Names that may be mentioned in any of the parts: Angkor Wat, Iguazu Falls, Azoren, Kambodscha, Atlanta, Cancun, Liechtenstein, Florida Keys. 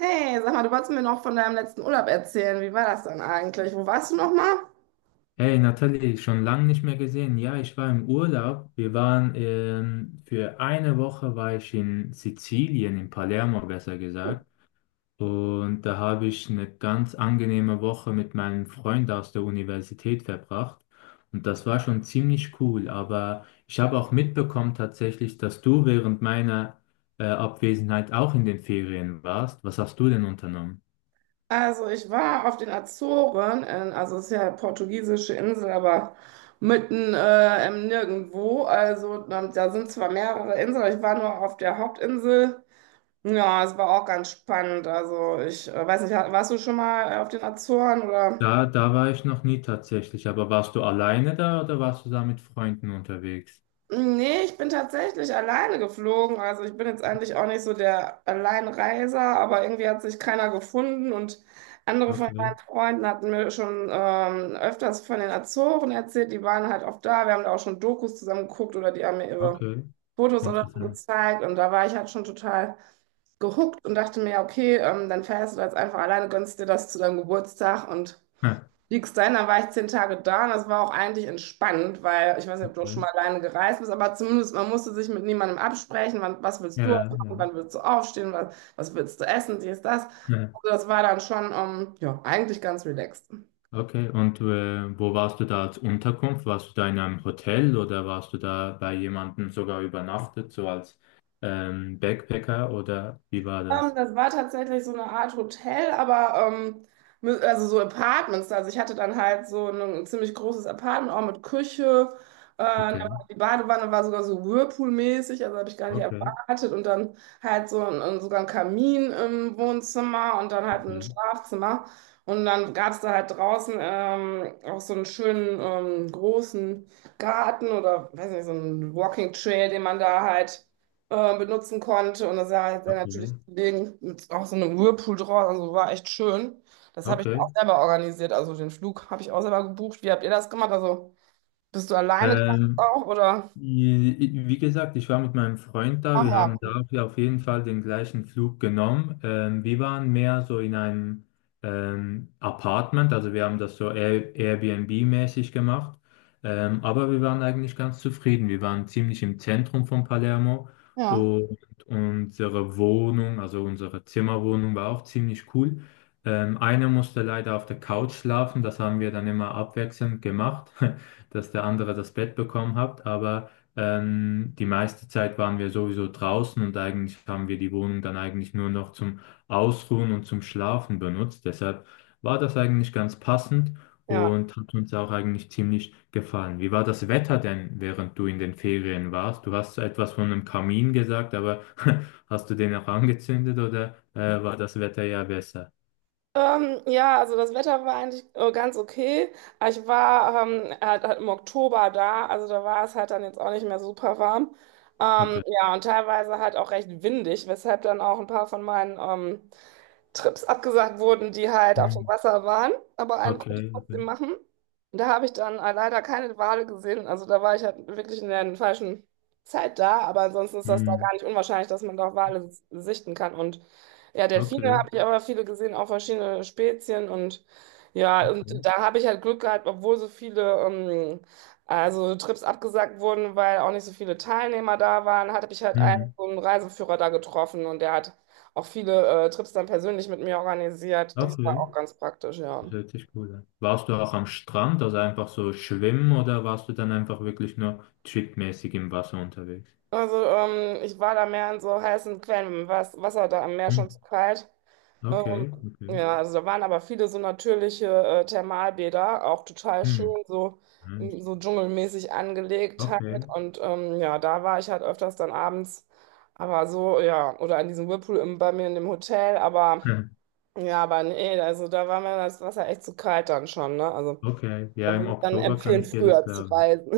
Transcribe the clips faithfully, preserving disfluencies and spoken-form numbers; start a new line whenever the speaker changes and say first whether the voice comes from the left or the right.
right: Hey, sag mal, du wolltest mir noch von deinem letzten Urlaub erzählen. Wie war das dann eigentlich? Wo warst du nochmal?
left: Hey Nathalie, schon lange nicht mehr gesehen. Ja, ich war im Urlaub. Wir waren ähm, für eine Woche war ich in Sizilien, in Palermo besser gesagt. Und da habe ich eine ganz angenehme Woche mit meinem Freund aus der Universität verbracht. Und das war schon ziemlich cool. Aber ich habe auch mitbekommen tatsächlich, dass du während meiner äh, Abwesenheit auch in den Ferien warst. Was hast du denn unternommen?
right: Also, ich war auf den Azoren, in, also es ist ja portugiesische Insel, aber mitten äh, im Nirgendwo. Also, ähm, da sind zwar mehrere Inseln, aber ich war nur auf der Hauptinsel. Ja, es war auch ganz spannend. Also, ich äh, weiß nicht, warst du schon mal auf den Azoren oder?
left: Da, da war ich noch nie tatsächlich, aber warst du alleine da oder warst du da mit Freunden unterwegs?
right: Nee, ich bin tatsächlich alleine geflogen. Also ich bin jetzt eigentlich auch nicht so der Alleinreiser, aber irgendwie hat sich keiner gefunden und andere von
left: Okay,
right: meinen Freunden hatten mir schon ähm, öfters von den Azoren erzählt. Die waren halt oft da. Wir haben da auch schon Dokus zusammen geguckt oder die haben mir ihre
left: okay,
right: Fotos oder so
left: interessant.
right: gezeigt und da war ich halt schon total gehuckt und dachte mir, ja, okay, ähm, dann fährst du jetzt einfach alleine, gönnst dir das zu deinem Geburtstag und
left: Hm,
right: Liechtenstein, da war ich zehn Tage da und das war auch eigentlich entspannt, weil ich weiß nicht, ob du auch schon
left: Okay.
right: mal alleine gereist bist, aber zumindest man musste sich mit niemandem absprechen, wann, was willst du
left: Ja, ja.
right: machen, wann willst du aufstehen, was, was willst du essen, dies, das.
left: Hm,
right: Also das war dann schon, ähm, ja, eigentlich ganz relaxed.
left: Okay, und äh, wo warst du da als Unterkunft? Warst du da in einem Hotel oder warst du da bei jemandem sogar übernachtet, so als ähm, Backpacker oder wie war
right: Ähm,
left: das?
right: das war tatsächlich so eine Art Hotel, aber ähm, mit- also so Apartments. Also ich hatte dann halt so ein, ein ziemlich großes Apartment, auch mit Küche. Äh, da
left: Okay,
right: war, die Badewanne war sogar so Whirlpool-mäßig, also habe ich gar nicht
left: okay,
right: erwartet. Und dann halt so ein, ein, sogar ein Kamin im Wohnzimmer und dann halt ein
left: okay,
right: Schlafzimmer. Und dann gab es da halt draußen ähm, auch so einen schönen ähm, großen Garten oder weiß nicht, so einen Walking Trail, den man da halt äh, benutzen konnte. Und das war sehr
left: okay,
right: natürlich Kollegen mit auch so einem Whirlpool draus. Also war echt schön. Das habe ich
left: okay.
right: auch selber organisiert. Also den Flug habe ich auch selber gebucht. Wie habt ihr das gemacht? Also bist du alleine gereist
left: Ähm,
right: auch oder?
left: wie gesagt, ich war mit meinem Freund da.
right: Ach
left: Wir, mhm, haben
right: ja,
left: dafür auf jeden Fall den gleichen Flug genommen. Ähm, wir waren mehr so in einem ähm, Apartment, also wir haben das so Air Airbnb-mäßig gemacht. Ähm, aber wir waren eigentlich ganz zufrieden. Wir waren ziemlich im Zentrum von Palermo
right: ja,
left: und unsere Wohnung, also unsere Zimmerwohnung, war auch ziemlich cool. Ähm, einer musste leider auf der Couch schlafen. Das haben wir dann immer abwechselnd gemacht, dass der andere das Bett bekommen hat. Aber ähm, die meiste Zeit waren wir sowieso draußen und eigentlich haben wir die Wohnung dann eigentlich nur noch zum Ausruhen und zum Schlafen benutzt. Deshalb war das eigentlich ganz passend
right: ja.
left: und hat uns auch eigentlich ziemlich gefallen. Wie war das Wetter denn, während du in den Ferien warst? Du hast etwas von einem Kamin gesagt, aber hast du den auch angezündet oder äh, war das Wetter ja besser?
right: Ähm, ja, also das Wetter war eigentlich äh, ganz okay. Aber Ich war ähm, halt, halt im Oktober da, also da war es halt dann jetzt auch nicht mehr super warm. Ähm,
left: Okay.
right: ja, und teilweise halt auch recht windig, weshalb dann auch ein paar von meinen ähm, Trips abgesagt wurden, die halt auf dem
left: Hm.
right: Wasser waren, aber einen konnte
left: Okay,
right: ich trotzdem
left: okay.
right: machen. Und da habe ich dann äh, leider keine Wale gesehen. Also da war ich halt wirklich in der falschen Zeit da, aber ansonsten ist das da
left: Hm.
right: gar nicht unwahrscheinlich, dass man da Wale s- sichten kann. Und ja, Delfine
left: Okay,
right: habe ich aber viele gesehen, auch verschiedene Spezien und ja,
left: okay.
right: und da habe ich halt Glück gehabt, obwohl so viele ähm, also Trips abgesagt wurden, weil auch nicht so viele Teilnehmer da waren, hatte ich halt einen,
left: Hm.
right: so einen Reiseführer da getroffen und der hat auch viele äh, Trips dann persönlich mit mir organisiert. Das war auch
left: Okay.
right: ganz praktisch, ja.
left: Das hört sich cool an. Warst du auch am Strand, also einfach so schwimmen oder warst du dann einfach wirklich nur tripmäßig im Wasser unterwegs?
right: Also ähm, ich war da mehr in so heißen Quellen, im Was- Wasser da am Meer
left: Hm.
right: schon zu kalt. Ähm,
left: Okay, okay.
right: ja, also da waren aber viele so natürliche äh, Thermalbäder, auch total schön,
left: Hm.
right: so, mm,
left: Nice.
right: so dschungelmäßig angelegt halt.
left: Okay.
right: Und ähm, ja, da war ich halt öfters dann abends, aber so, ja, oder in diesem Whirlpool im, bei mir in dem Hotel, aber
left: Hm.
right: ja, aber nee, also da war mir das Wasser echt zu kalt dann schon, ne? Also.
left: Okay. Ja,
right: Da
left: im
right: würde ich dann
left: Oktober kann
right: empfehlen,
left: ich dir das
right: früher zu
left: glauben.
right: reisen.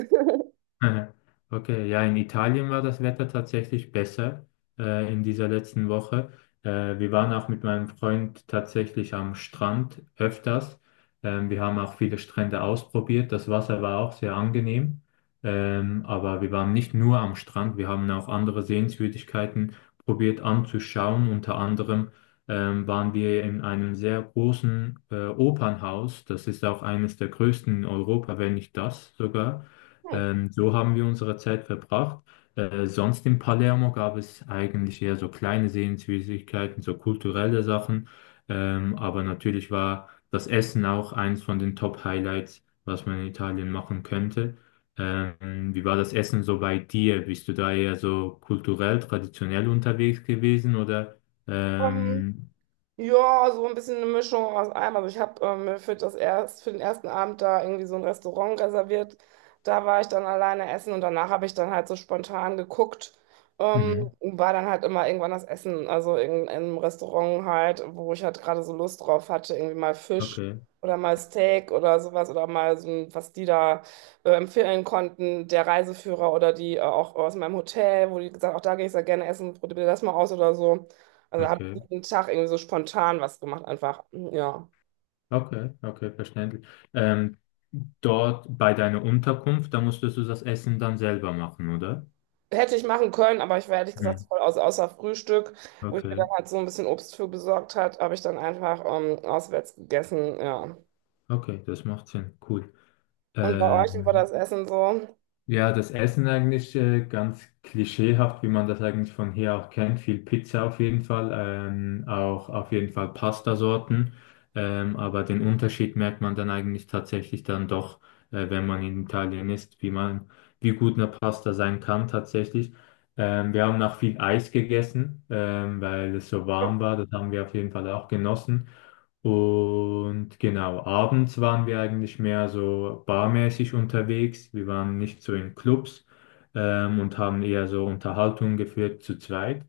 left: Okay, ja, in Italien war das Wetter tatsächlich besser äh, in dieser letzten Woche. Äh, wir waren auch mit meinem Freund tatsächlich am Strand öfters. Ähm, wir haben auch viele Strände ausprobiert. Das Wasser war auch sehr angenehm. Ähm, aber wir waren nicht nur am Strand, wir haben auch andere Sehenswürdigkeiten probiert anzuschauen. Unter anderem ähm, waren wir in einem sehr großen äh, Opernhaus. Das ist auch eines der größten in Europa, wenn nicht das sogar.
right: Hm.
left: Ähm, so haben wir unsere Zeit verbracht. Äh, sonst in Palermo gab es eigentlich eher so kleine Sehenswürdigkeiten, so kulturelle Sachen. Ähm, aber natürlich war das Essen auch eins von den Top-Highlights, was man in Italien machen könnte. Ähm, wie war das Essen so bei dir? Bist du da eher so kulturell, traditionell unterwegs gewesen oder?
right: Ähm,
left: Ähm,
right: Ja, so ein bisschen eine Mischung aus allem. Also ich habe äh, mir für das erst, für den ersten Abend da irgendwie so ein Restaurant reserviert. Da war ich dann alleine essen und danach habe ich dann halt so spontan geguckt. Ähm,
left: mhm.
right: und war dann halt immer irgendwann das Essen, also in, in einem Restaurant halt, wo ich halt gerade so Lust drauf hatte, irgendwie mal Fisch
left: Okay,
right: oder mal Steak oder sowas oder mal so ein, was die da äh, empfehlen konnten, der Reiseführer oder die äh, auch aus meinem Hotel, wo die gesagt, auch da gehe ich sehr gerne essen, probier das mal aus oder so. Also habe ich
left: okay.
right: jeden Tag irgendwie so spontan was gemacht, einfach. Ja.
left: Okay, okay, verständlich. Ähm, dort bei deiner Unterkunft, da musstest du das Essen dann selber machen, oder?
right: Hätte ich machen können, aber ich war ehrlich gesagt
left: Hm,
right: voll aus, außer Frühstück, wo ich mir dann
left: okay,
right: halt so ein bisschen Obst für besorgt hat, habe ich dann einfach ähm, auswärts gegessen. Ja.
left: okay, das macht Sinn. Cool.
right: Und bei euch, wie war das
left: Ähm,
right: Essen so?
left: ja, das Essen eigentlich äh, ganz klischeehaft, wie man das eigentlich von hier auch kennt. Viel Pizza auf jeden Fall, ähm, auch auf jeden Fall Pastasorten. Ähm, aber den Unterschied merkt man dann eigentlich tatsächlich dann doch, äh, wenn man in Italien ist, wie man, wie gut eine Pasta sein kann tatsächlich. Ähm, wir haben auch viel Eis gegessen, ähm, weil es so warm war. Das haben wir auf jeden Fall auch genossen. Und genau, abends waren wir eigentlich mehr so barmäßig unterwegs. Wir waren nicht so in Clubs ähm, und haben eher so Unterhaltungen geführt zu zweit.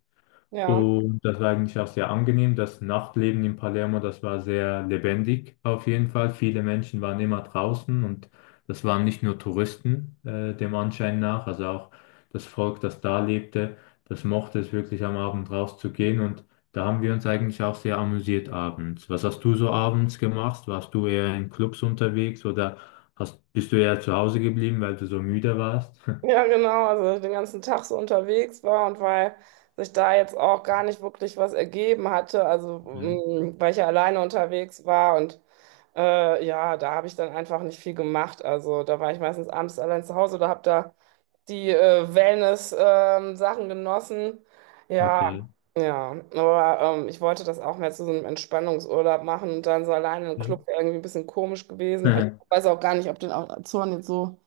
right: Ja,
left: Und das war eigentlich auch sehr angenehm. Das Nachtleben in Palermo, das war sehr lebendig auf jeden Fall. Viele Menschen waren immer draußen und das waren nicht nur Touristen, äh, dem Anschein nach. Also auch das Volk, das da lebte, das mochte es wirklich am Abend rauszugehen. Und da haben wir uns eigentlich auch sehr amüsiert abends. Was hast du so abends gemacht? Warst du eher in Clubs unterwegs oder hast, bist du eher zu Hause geblieben, weil du so müde warst?
right: ja, genau. Also den ganzen Tag so unterwegs war und weil sich da jetzt auch gar nicht wirklich was ergeben hatte, also mm, weil ich ja alleine unterwegs war und Äh, ja, da habe ich dann einfach nicht viel gemacht. Also da war ich meistens abends allein zu Hause oder habe da die äh, Wellness-Sachen genossen. Ja,
left: Okay.
right: ja. Aber ähm, ich wollte das auch mehr zu so einem Entspannungsurlaub machen und dann so alleine im
left: Okay.
right: Club wäre irgendwie ein bisschen komisch gewesen. Ich
left: Ja,
right: weiß auch gar nicht, ob den Azoren jetzt so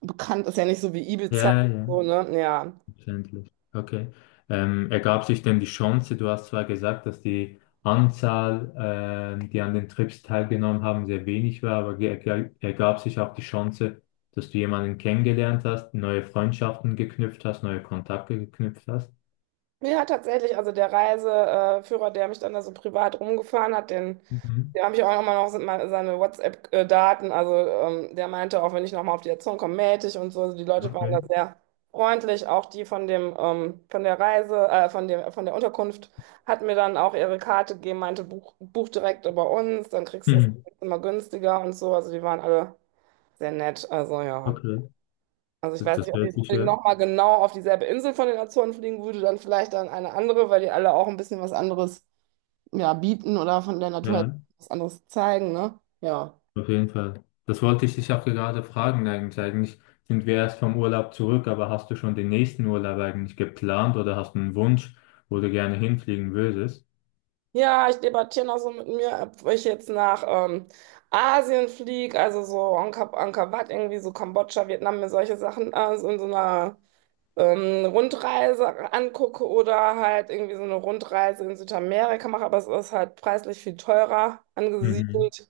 right: bekannt ist, ja nicht so wie Ibiza.
left: ja,
right: So,
left: ja.
right: ne? Ja.
left: Verständlich. Okay. Ähm, ergab sich denn die Chance, du hast zwar gesagt, dass die Anzahl, ähm, die an den Trips teilgenommen haben, sehr wenig war, aber ge- ge- ergab sich auch die Chance, dass du jemanden kennengelernt hast, neue Freundschaften geknüpft hast, neue Kontakte geknüpft hast?
right: Ja, tatsächlich. Also der Reiseführer, der mich dann da so privat rumgefahren hat, den.
left: Mhm.
right: Da habe ich auch immer noch se- mal seine WhatsApp-Daten. Also ähm, der meinte auch, wenn ich nochmal auf die Erziehung komme, melde ich und so. Also die Leute waren
left: Okay.
right: da sehr freundlich. Auch die von dem, ähm, von der Reise, äh, von dem, von der Unterkunft hat mir dann auch ihre Karte gegeben, meinte, buch, buch direkt über uns, dann kriegst du es
left: Mhm.
right: immer günstiger und so. Also die waren alle sehr nett. Also ja.
left: Okay.
right: Also ich
left: Das,
right: weiß
left: das
right: nicht, ob ich
left: hört
right: jetzt
left: sich
right: unbedingt
left: ja.
right: nochmal genau auf dieselbe Insel von den Azoren fliegen würde, dann vielleicht dann eine andere, weil die alle auch ein bisschen was anderes ja, bieten oder von der Natur halt
left: Ja.
right: was anderes zeigen, ne? Ja.
left: Auf jeden Fall. Das wollte ich dich auch gerade fragen eigentlich. Eigentlich sind wir erst vom Urlaub zurück, aber hast du schon den nächsten Urlaub eigentlich geplant oder hast du einen Wunsch, wo du gerne hinfliegen würdest?
right: Ja, ich debattiere noch so mit mir, ob ich jetzt nach ähm, Asien fliege, also so Angkor, Angkor Wat, irgendwie so Kambodscha, Vietnam, mir solche Sachen äh, so in so einer ähm, Rundreise angucke oder halt irgendwie so eine Rundreise in Südamerika mache, aber es ist halt preislich viel teurer
left: Mhm.
right: angesiedelt.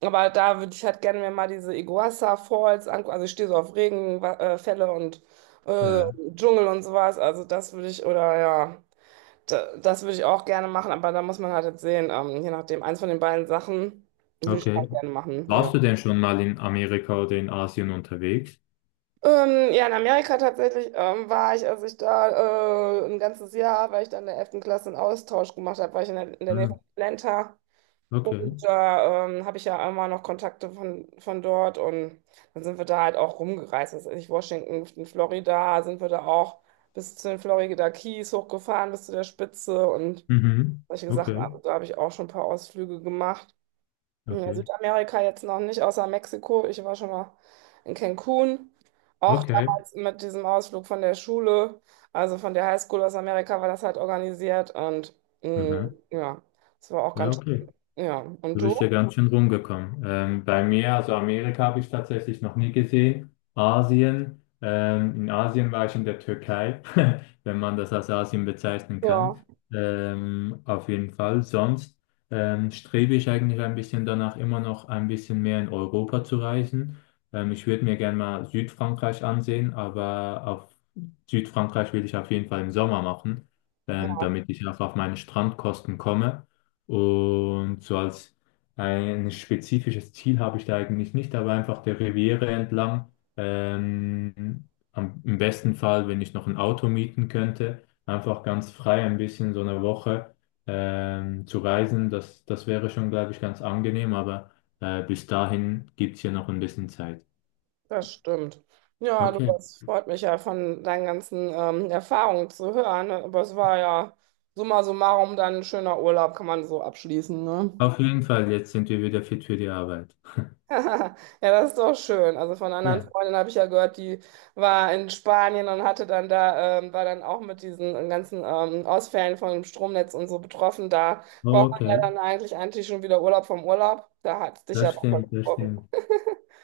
right: Aber da würde ich halt gerne mir mal diese Iguazu Falls angucken. Also ich stehe so auf Regenfälle und äh,
left: Ja,
right: Dschungel und sowas. Also das würde ich, oder ja, da, das würde ich auch gerne machen. Aber da muss man halt jetzt sehen, ähm, je nachdem, eins von den beiden Sachen würde ich
left: okay.
right: halt gerne machen, ja.
left: Warst du denn schon mal in Amerika oder in Asien unterwegs?
right: Ähm, ja, in Amerika tatsächlich ähm, war ich, als ich da äh, ein ganzes Jahr, weil ich da in der elften Klasse einen Austausch gemacht habe, war ich in der, in der Nähe
left: Ah,
right: von Atlanta.
left: okay.
right: Und da ähm, habe ich ja immer noch Kontakte von, von dort und dann sind wir da halt auch rumgereist. Das ist nicht Washington, in Florida sind wir da auch bis zu den Florida Keys hochgefahren, bis zu der Spitze und
left: Mhm.
right: solche Sachen.
left: Okay,
right: Also da habe ich auch schon ein paar Ausflüge gemacht. Hm, in
left: okay,
right: Südamerika jetzt noch nicht, außer Mexiko. Ich war schon mal in Cancun. Auch
left: okay.
right: damals mit diesem Ausflug von der Schule, also von der Highschool aus Amerika war das halt organisiert und mh,
left: Mhm.
right: ja, das war auch
left: Ja,
right: ganz,
left: okay.
right: schön. Ja. Und
left: Du
right: du?
left: bist ja ganz schön rumgekommen. Ähm, bei mir, also Amerika habe ich tatsächlich noch nie gesehen. Asien, ähm, in Asien war ich in der Türkei, wenn man das als Asien bezeichnen kann.
right: Ja,
left: Ähm, auf jeden Fall. Sonst ähm, strebe ich eigentlich ein bisschen danach, immer noch ein bisschen mehr in Europa zu reisen. Ähm, ich würde mir gerne mal Südfrankreich ansehen, aber auf Südfrankreich will ich auf jeden Fall im Sommer machen,
right: ja,
left: ähm, damit ich auch auf meine Strandkosten komme. Und so als ein spezifisches Ziel habe ich da eigentlich nicht, aber einfach der Riviera entlang. Ähm, am, im besten Fall, wenn ich noch ein Auto mieten könnte, einfach ganz frei ein bisschen so eine Woche ähm, zu reisen. Das, das wäre schon, glaube ich, ganz angenehm, aber äh, bis dahin gibt es ja noch ein bisschen Zeit.
right: das stimmt. Ja, du,
left: Okay,
right: das freut mich ja von deinen ganzen ähm, Erfahrungen zu hören. Ne? Aber es war ja summa summarum dann ein schöner Urlaub, kann man so abschließen, ne?
left: auf jeden Fall, jetzt sind wir wieder fit für die Arbeit.
right: Ja, das ist doch schön. Also von anderen
left: Ja,
right: Freundinnen habe ich ja gehört, die war in Spanien und hatte dann da, ähm, war dann auch mit diesen ganzen ähm, Ausfällen von dem Stromnetz und so betroffen. Da braucht
left: oh,
right: man ja
left: okay,
right: dann eigentlich eigentlich schon wieder Urlaub vom Urlaub. Da hat es dich ja
left: das
right: auch mal
left: stimmt, das
right: getroffen.
left: stimmt.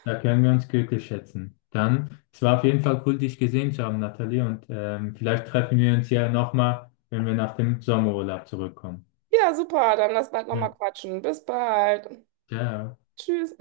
left: Da können wir uns glücklich schätzen. Dann, es war auf jeden Fall cool, dich gesehen zu haben, Nathalie. Und ähm, vielleicht treffen wir uns ja nochmal, wenn wir nach dem Sommerurlaub zurückkommen.
right: Ja, super. Dann lass bald
left: Ja.
right: nochmal quatschen. Bis bald.
left: Ciao.
right: Tschüss.